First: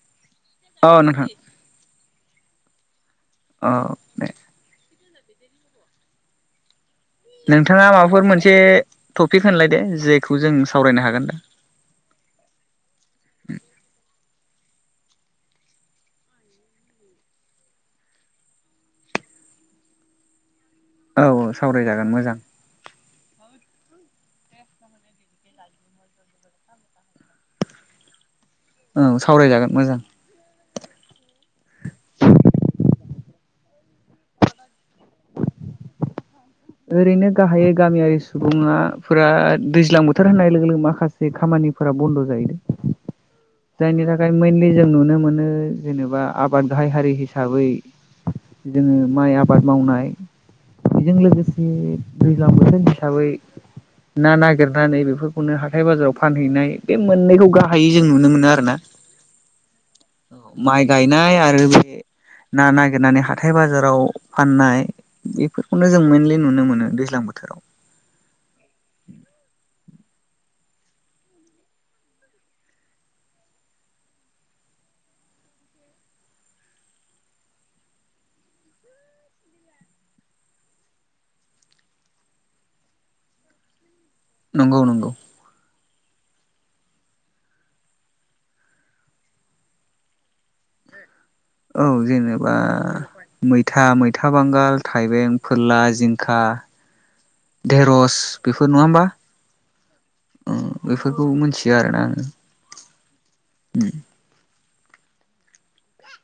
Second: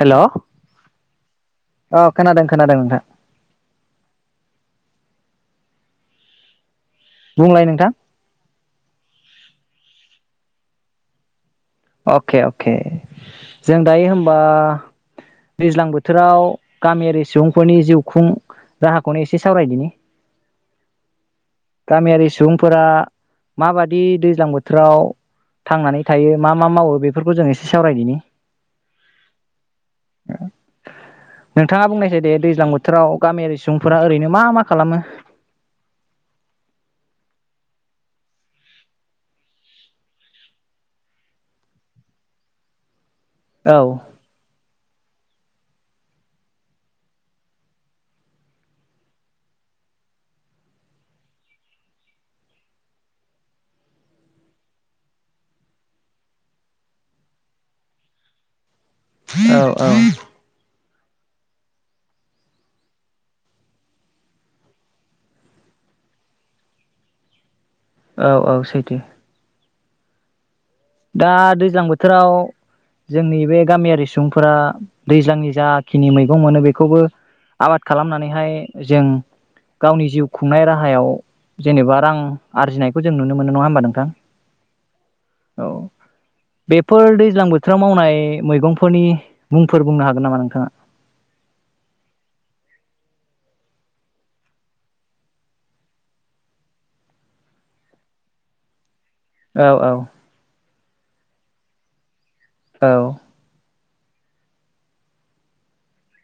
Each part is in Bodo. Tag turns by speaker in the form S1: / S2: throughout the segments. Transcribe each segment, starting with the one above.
S1: हेल'
S2: अ' नोंथां।
S1: खोनादों खोनादों नोंथां।
S2: अ' दे।
S1: बुंलाय
S2: नोंथाङा
S1: नोंथां
S2: माबाफोर मोनसे टपिक होनलाय। दे जेखौ जों सावरायनो हागोन दा।
S1: अके अके। जों दायो होम बा दैज्लां बोथोराव गामियारि सुबुंफोरनि जिउ खुं राहाखौनो एसे सावरायदिनि।
S2: औ औ सावरायजागोन
S1: गामियारि
S2: मोजां
S1: सुबुंफोरा माबादि दैज्लां बोथोराव थांनानै थायो? मा मा मावो बेफोरखौ जों एसे सावरायदिनि।
S2: औ सावरायजागोन मोजां।
S1: नोंथाङा बुंनायसै दे दैज्लां बोथोराव गामियारि सुबुंफोरा ओरैनो मा मा खालामो?
S2: ओरैनो गाहायै गामियारि सुबुङाफोरा दैज्लां बोथोर होनाय लोगो लोगो माखासे खामानिफोरा बन्द' जायो।
S1: औ
S2: जायनि थाखाय मोनलि जों नुनो मोनो जेनेबा आबाद गाहाय हारि हिसाबै जोङो माइ आबाद मावनाय बेजों लोगोसे बे दैज्लां बोथोर हिसाबै ना नागिरनानै बेफोरखौनो हाथाय बाजाराव फानहैनाय बे मोननैखौ गाहायै जों नुनो मोनो आरो ना।
S1: औ औ
S2: माइ गायनाय आरो बे ना नागिरनानै हाथाय बाजाराव फाननाय बेफोरखौनो जों मेनलि नुनो मोनो दैज्लां बोथोराव।
S1: औ औ सैथो दा दैज्लां बोथोराव जोंनि बे गामियारि सुबुंफोरा दैज्लांनि जाखिनि मैगं मोनो बेखौबो आबाद खालामनानैहाय जों गावनि जिउ खुंनाय राहायाव जेनेबा रां आरजिनायखौ जों नुनो मोनो नङा होमबा नोंथां?
S2: नंगौ नंगौ।
S1: औ बेफोर दैज्लां बोथोराव मावनाय मैगंफोरनि मुंफोर बुंनो हागोन नामा नों
S2: औ जेनेबा मैथा, मैथा बांगाल, थाइबें, फोरला, जिंखा, धेरहस बेफोर नङा होमबा?
S1: औ औ
S2: बेफोरखौ मिथियो आरोना आङो।
S1: औ।
S2: उम।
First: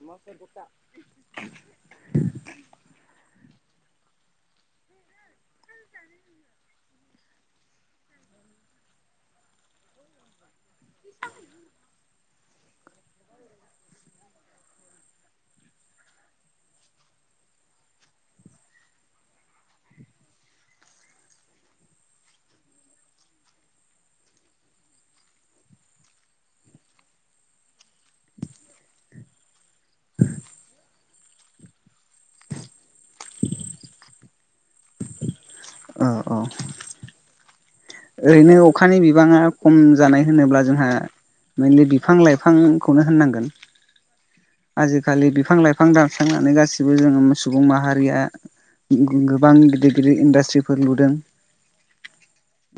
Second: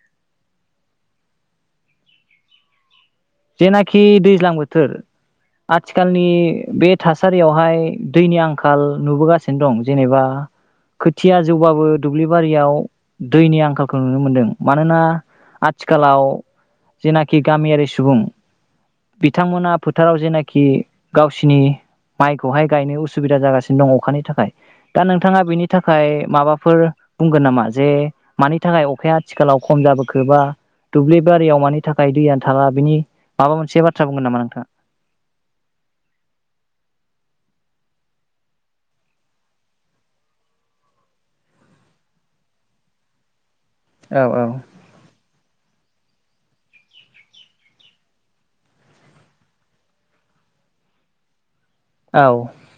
S2: [inaudible]
S1: जेनाखि दैज्लां बोथोर आथिखालनि बे थासारियावहाय दैनि आंखाल नुबोगासिनो दं जेनेबा खोथिया जौबाबो दुब्लिबारियाव दैनि आंखालखौ नुनो मोनदों मानोना आथिखालाव जेनाखि गामियारि सुबुं बिथांमोना फोथाराव जेनाखि गावसिनि माइखौहाय गायनो उसुबिदा जागासिनो दं अखानि थाखाय दा नोंथाङा बेनि थाखाय माबाफोर बुंगोन नामा जे मानि थाखाय अखाया आथिखालाव खम जाबोखो बा दुब्लि बारियाव मानि थाखाय दैयानो थाला बिनि माबा मोनसे बाथ्रा बुंगोन नामा नोंथाङा?
S2: ओ औ। ओरैनो अखानि बिबाङा खम जानाय होनोब्ला जोंहा मेनलि बिफां लाइफांखौनो होननांगोन।
S1: औ औ
S2: आजिखालि बिफां लाइ फां दानस्रांनानै गासिबो जों सुबुं माहारिया गोबां गिदिर गिदिर इन्डास्ट्रिफोर लुदों।
S1: औ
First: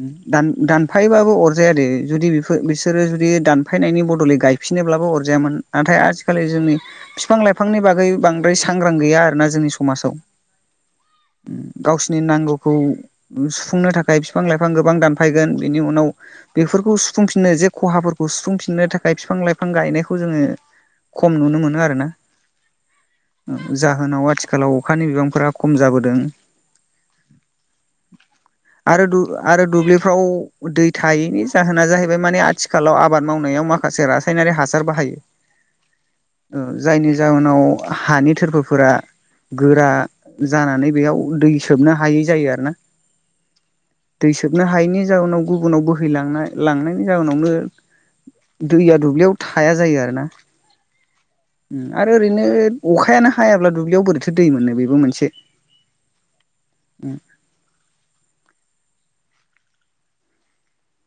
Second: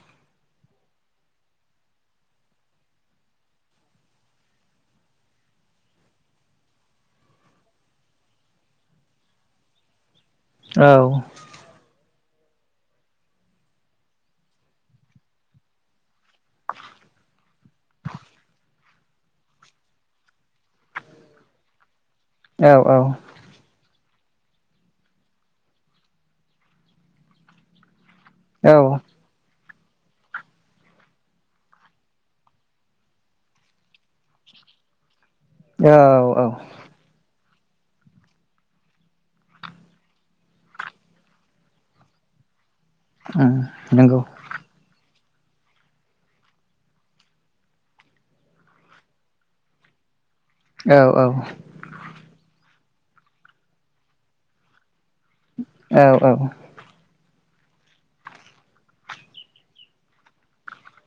S2: उम दान दानफायोबाबो अरजाया दे जुदि बिफोर बिसोरो जुदि दानफायनायनि बदलै गायफिनोब्लाबो अरजायामोन नाथाय आज खालि जोंनि बिफां लाइफांनि बागै बांद्राय सांग्रां गैया आरोना जोंनि समाजाव।
S1: औ
S2: उम गावसो नि नांगौखौ सुफुंनो थाखाय बिफां लाइफां गोबां दानफायगोन बेनि उनाव बेफोरखौ सुफुंफिननो जे खहाफोरखौ सुफुंफिननो थाखाय बिफां लाइफां गायनायखौ जोङो खम नुनो मोनो आरो ना।
S1: औ औ।
S2: होनाव आथिखालाव अखानि बिबांफोरा खम जाबोदों।
S1: औ
S2: आरो दु आरो दुब्लिफ्राव दै थायैनि जाहोना जाहैबाय माने आथिखालाव आबाद मावनायाव माखासे रासायनारि हासार बाहायो।
S1: औ औ ।
S2: नाव हानि थोरफोफोरा गोरा जानानै बेयाव दै सोबनो हायै जायो आरोना।
S1: उम नंगौ
S2: दै सोबनो हायैनि जाउनाव गुबुनाव बोहैलांना लांनायनि जाहोनावनो दैया दुब्लियाव थाया जायो आरो ना।
S1: औ औ
S2: उम आर ओरैनो अखायानो हायाब्ला दुब्लियाव बोरैथो दै मोनो बेबो मोनसे
S1: औ औ।
S2: उम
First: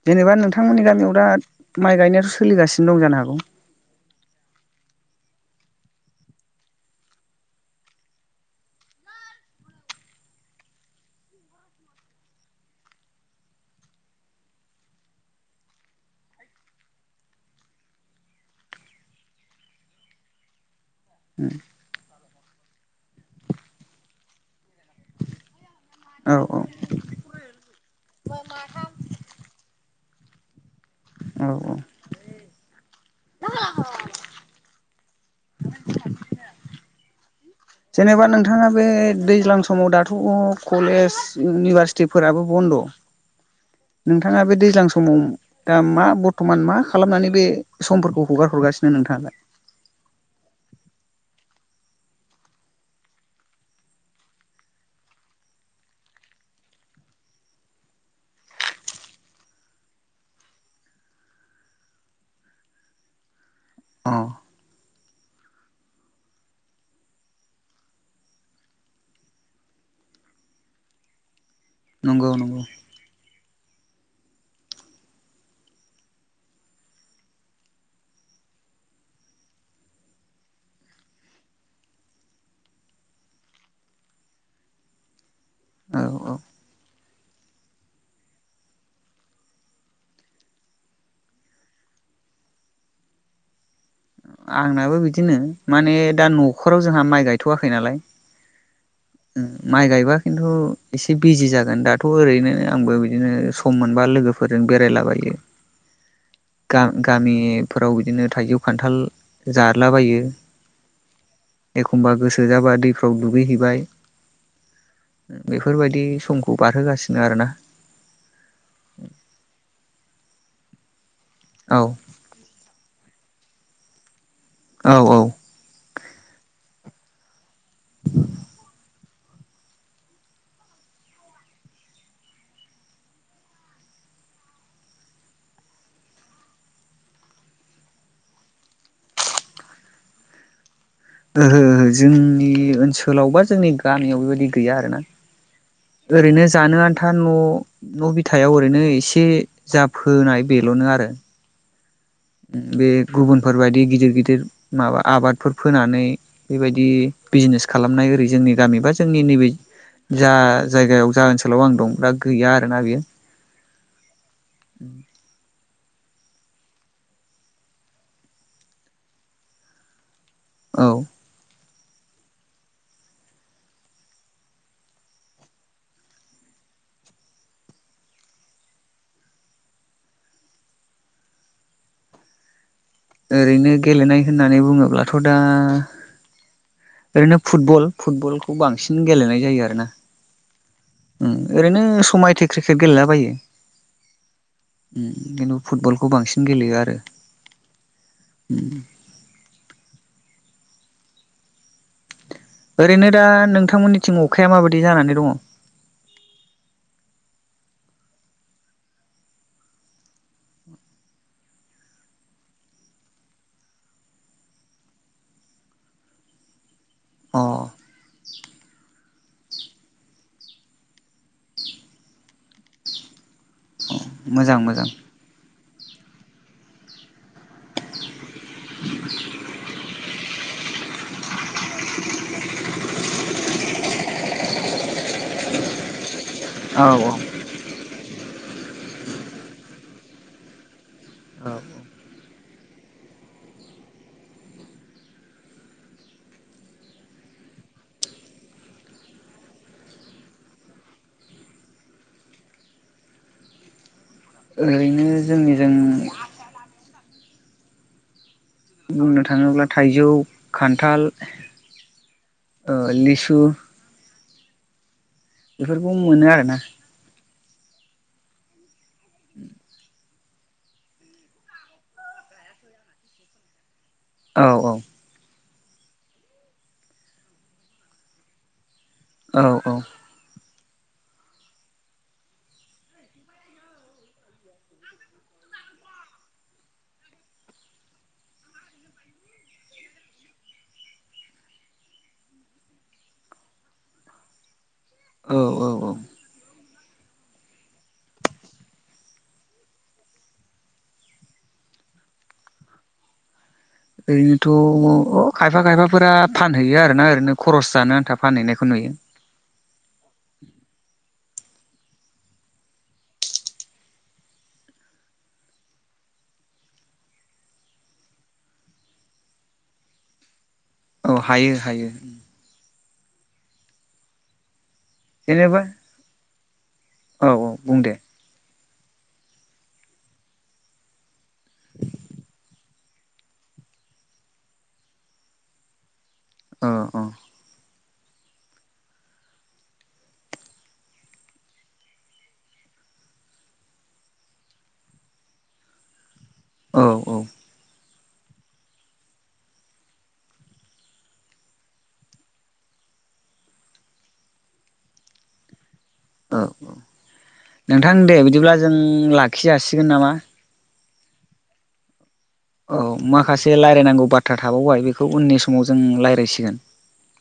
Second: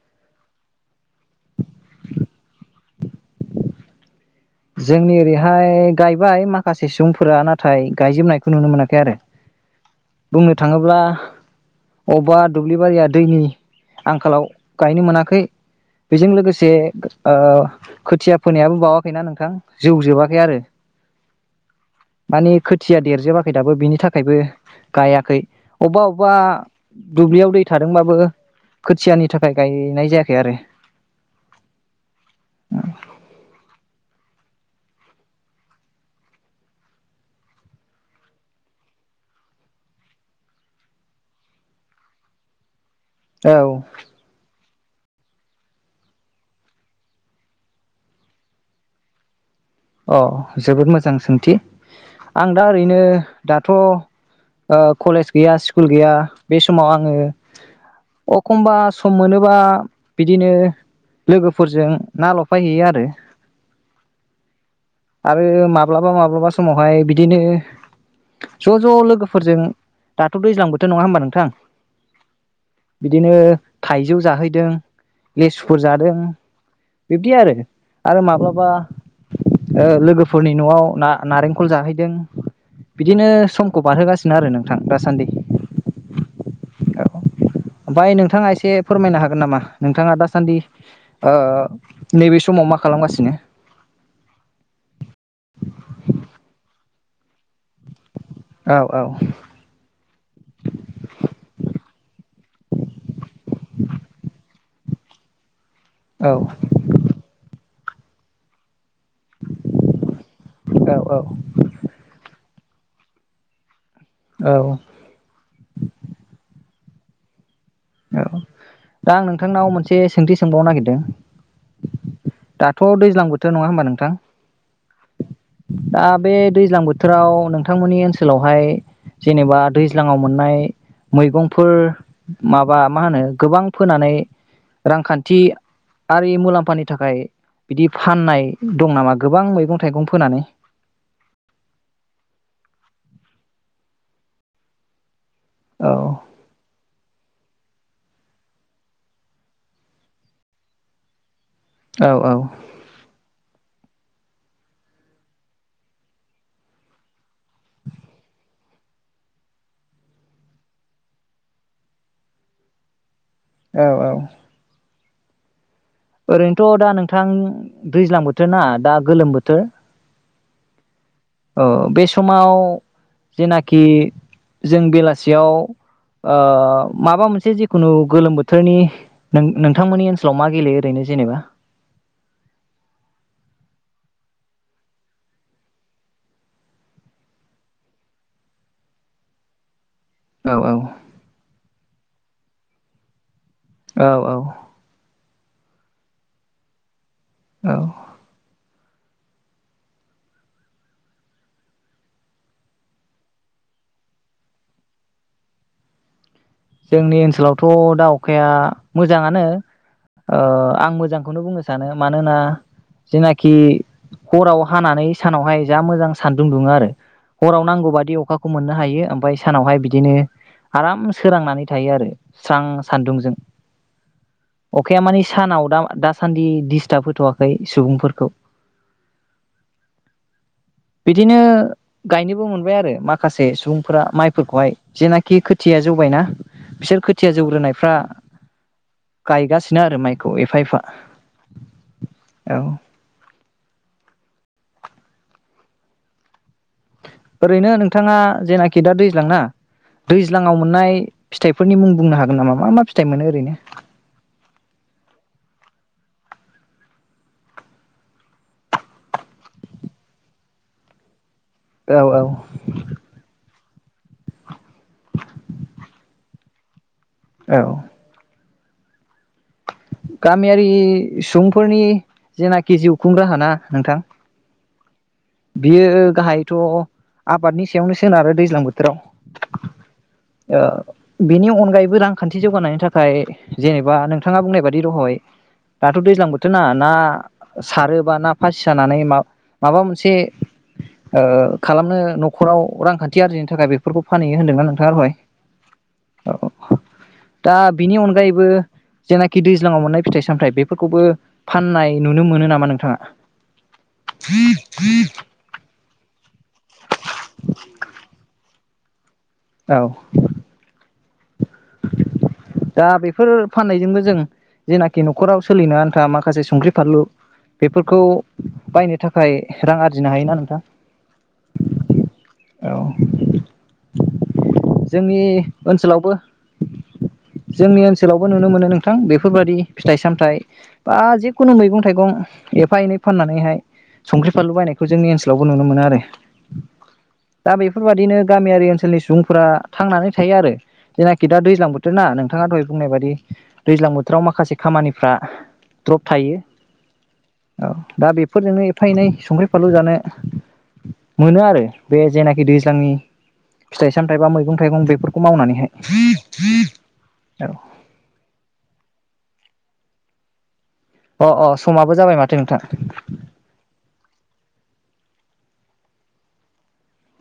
S2: जेनेबा नोंथांमोननि गामियाव दा माइ गायनायाथ' सोलिगासिनो दं जानो हागौ।
S1: जोंनि ओरैहाय गायबाय माखासे सुबुंफोरा नाथाय गायजोबनायखौ नुनो मोनाखै आरो बुंनो थाङोब्ला अबावबा दुब्लिबारिया दैनि आंखालाव गायनो मोनाखै बेजों लोगोसे ओ खोथिया फोनायाबो बावाखैना नों थां जौ जोबाखै आरो।
S2: उम
S1: मानि खोथ थिया देरजोबाखै दाबो बिनि थाखायबो गायाखै अबेबा अबेबा
S2: औ औ
S1: दुब्लियाव दै थादोंबाबो खोथियानि थाखाय गायनाय जायाखै [unintelligible] आरो
S2: औ औ जेनेबा नोंथाङा बे दैज्लां समाव दाथ' कलेज इउनिभारसिटि फोराबो बन्द'
S1: औ
S2: नोंथाङा बे दैज्लां समाव दा मा बर्थ'मान मा खालामनानै बे समफोरखौ हगार हरगासिनो नोंथांङालाय
S1: अ जोबोद मोजां सोंथि आं दा ओरैनो दाथ' ओ कलेज गैया स्कुल गैया बे समाव आङो अखमबा सम मोनोबा बिदिनो लोगोफोरजों ना लफायहैयो आरो
S2: अ
S1: आरो माब्लाबा-माब्लाबा समावहाय बिदिनो ज' ज' लोगोफोरजों दाथ' दैज्लां बोथोर नंङा होमबा नोंथां
S2: नंगौ नंगौ
S1: बिदिनो थाइजौ जाहैदों लेसुफोर जादों बिब्दि आरो आरो माब्लाबा ओ लोगोफोरनि न'आव न नारेंखल जाहैदों बिदिनो समखौ बारहोगासिनो आरो नोंथां दासान्दि
S2: औ औ
S1: औ ओमफ्राय नोंथाङा एसे फोरमायनो हागोन नामा नोंथाङा दासान्दि ओ नैबे समाव मा खालामगासिनो
S2: आंनाबो बिदिनो माने दा न'खराव जोंहा माइ गायथ'आखै नालाय
S1: औ औ
S2: माइ गायबा खिन्थु एसे बिजि जागोन दाथ' ओरैनो आंबो बिदिनो सम मोनबा लोगोफोर फोरजों बेरायलाबायो
S1: औ
S2: गा गामि फोराव बिदिनो थाइजौ खान्थाल जादलाबायो
S1: औ औ
S2: एखमबा गोसो जाबा दैफ्राव दुगैहैबाय
S1: औ
S2: बेफोर बायदि समखौ बारहोगासिनो सिनो आरोना
S1: औ दा आं नोंथांनाव मोनसे सोंथि सोंबावनो नागिरदों
S2: औ औ
S1: दाथ' दैज्लां बोथोर नङा होमबा नोंथां
S2: औ ओहो
S1: दा बे दैज्लां बो बोथोराव नों थांमोननि ओनसोलावहाय जेनेबा दैज्लांङाव मोननाय मैगंफोर माबा मा होनो गोबां फोनानै रांखान्थि आरि मुलाम्फानि थाखाय बिदि फाननाय दं नामा गोबां मैगं-थाइगं फोनानै
S2: ओहो ओहो जोंनि ओनसोलाव बा जोंनि गामियाव बेबायदि गैया आरोना।
S1: औ
S2: ओरैनो जानो आन्था न' न' बिथायाव ओरैनो एसे जाफोनाय बेल'नो आरो
S1: औ
S2: बे गुबुनफोर बायदि गि दिर गिदिर माबा आबादफोर फोनानै बेबायदि बिजनेस खालामनाय ओरै जोंनि गामि बा जोंनि नैबे जा जायगायाव जा ओनसोलाव आं दं दा गैया आरोना बियो
S1: औ औ। ओरैनोथ' दा नोंथां दैज्लां बोथोर ना दा गोलोम बोथोर।
S2: औ
S1: औ बे समाव जेनाखि जों बेलासियाव ओ माबा मोनसे जिखुनु गोलोम बोथोरनि नों नोंथांमोननि ओनसोलाव मा गेलेयो ओरैनो जेनेबा?
S2: ओरैनो गेलेनाय होननानै बुङोब्लाथ' दा ओरैनो फुटबल फुटबलखौ बांसिन गेलेनाय जायो आरोना।
S1: औ औ।
S2: उम ओरैनो समायथे क्रिकेट गेलेलाबायो।
S1: औ औ
S2: उम बेेन फुटबलखौ बांसिन गेलेयो आरो।
S1: औ
S2: उम। ओरैनो दा नोंथांमोननिथिं अखाया माबायदि जानानै दङ?
S1: जोंनि ओनसोलावथ' दा अखाया मोजांङानो ओ आं मोजांखौनो बुंनो सानो मानोना जेनाखि हराव हानानै सानावहाय जा मोजां सान्दुं दुङो आरो।
S2: अ
S1: हराव नांगौ बादि अखाखौ मोननो हायो ओमफाय सानावहाय बिदिनो आराम सोरांनानै थायो आरो स्रां सान्दुंजों।
S2: मोजां मोजां
S1: अखाया माने सानाव दा दासान्दि दिडिस्टाब होथ'वाखै सुबुंफोरखौ। बिदिनो गायनोबो मोनबाय आरो माखासे सुबुंफोरा माइफोरखौहाय जेनाखि खोथिया जौबायना।
S2: औ
S1: बिसोर
S2: औ
S1: खोथिया जौग्रोनायफ्रा गायगासिनो आरो माइखौ एफा एफा औ। ओरैनो नोंथाङा जेनाखि दा दैज्लां ना दैज्लांङाव मोननाय फिथाइफोरनि मुं बुंनो हागोन नामा मा मा फिथाइ मोनो ओरैनो?
S2: ओरैनो जोंनिजों बुंनो थाङोब्ला थाइजौ, खान्थाल
S1: औ औ
S2: ओ लिसु बेफोरखौ मोनो आरोना।
S1: औ
S2: उ
S1: गामियारि सुबुंफोरनि जेनाखि जिउ खुंराहा ना नोंथां।
S2: औ औ
S1: बियो गाहायथ' आबादनि सायावनो सोनारो दैज्लां बोथोराव।
S2: औ औ
S1: बेनि अनगायैबो रांखान्थि जौगानायनि थाखाय जेनेबा नोंथाङा बुंनाय बादि दहय दाथ' दैज्लां बोथोर ना ना सारोबा ना फासि सानानै म माबा मोनसे एसे खालामनो न'खराव रांखान्थि आरजिनो थाखाय बेफोरखौ फानहैयो होन्दों ना नोंथां।
S2: औ औ औ
S1: दा बिनि अनगायैबो जेनाखि दैज्लांआव मोननाय फिथाइ सामथायाइ बेफोरखौबो फाननाय नुनो मोनो नामा नोंथाङा?
S2: ओरैनोथ' दङ अ खायफा खायफाफोरा फानहैयो आरोन ओरैनो खरस जानो आन्था फानहैनाय। [unintelligible] नुयो।
S1: औ दा बेफोर फाननायजोंबो जों जेनाखि न'खराव सोलिनो आनथा माखासे संख्रि फानलु बेफोरखौ बायनो थाखाय रां आरजिनो हायोना नोंथां।
S2: औ हायो हायो।
S1: औ जोंनि
S2: जेनेबा
S1: ओनसोलावबो
S2: औ औ बुं
S1: जोंनि
S2: दे
S1: ओनसोलावबो नुनो मोनो नों नोंथां बेफोरबायादि फिथाइ सामथायाइ बा जिखुनु मैगं थाइगं एफा एनै फाननानैहाय संख्रि फानलु बायनायखौ जोंनि ओनसोलावबो नुनो मोनो आरो।
S2: औ औ
S1: दा बेफोरबादिनो गामियारि ओनसोलनि सुबुं फोरा थांनानै थायो आरो जेनाखि दा दैज्लां बोथोर ना नोंथाङा दहाय बुंनाय बायदि दैज्लां बोथोराव माखासे खामानिफ्रा द्रप थायो
S2: औ औ
S1: औ- दा बेफोरजोंनो एफा एनै संख्रि फानलु जानो मोनो आरो बे जेनाखि दैज्लांनि फिथाइ सामथाय बा मैगं थाइगं बेफोरखौ मावनानैहाय।
S2: औ औ नोंथां दे बिदिब्ला जों लाख खि जासिगोन नामा?
S1: अ अ समाबो जाबाय माथो- नोंथां
S2: औ माखासे रायलायनांगौ बाथ्रा थाबावबाय बेखौ उननि सम समाव जों रायज्लायसिगोन।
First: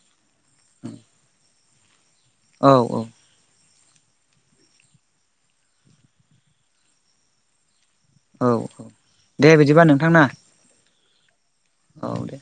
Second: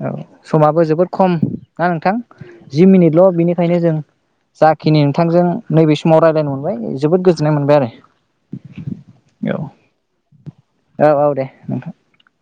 S1: औ समाबो जोबोद खम ना नोंथां
S2: औ
S1: जि मिनिटल' बिनि खायनो जों जाखिनि नोंथांजों नैबे समाव रायज्लायनो मोनबाय जोबोद गोजोननाय मोनबाय आरो।
S2: औ औ दे बिदिबा नोंथां ना
S1: औ औ दे
S2: औ दे।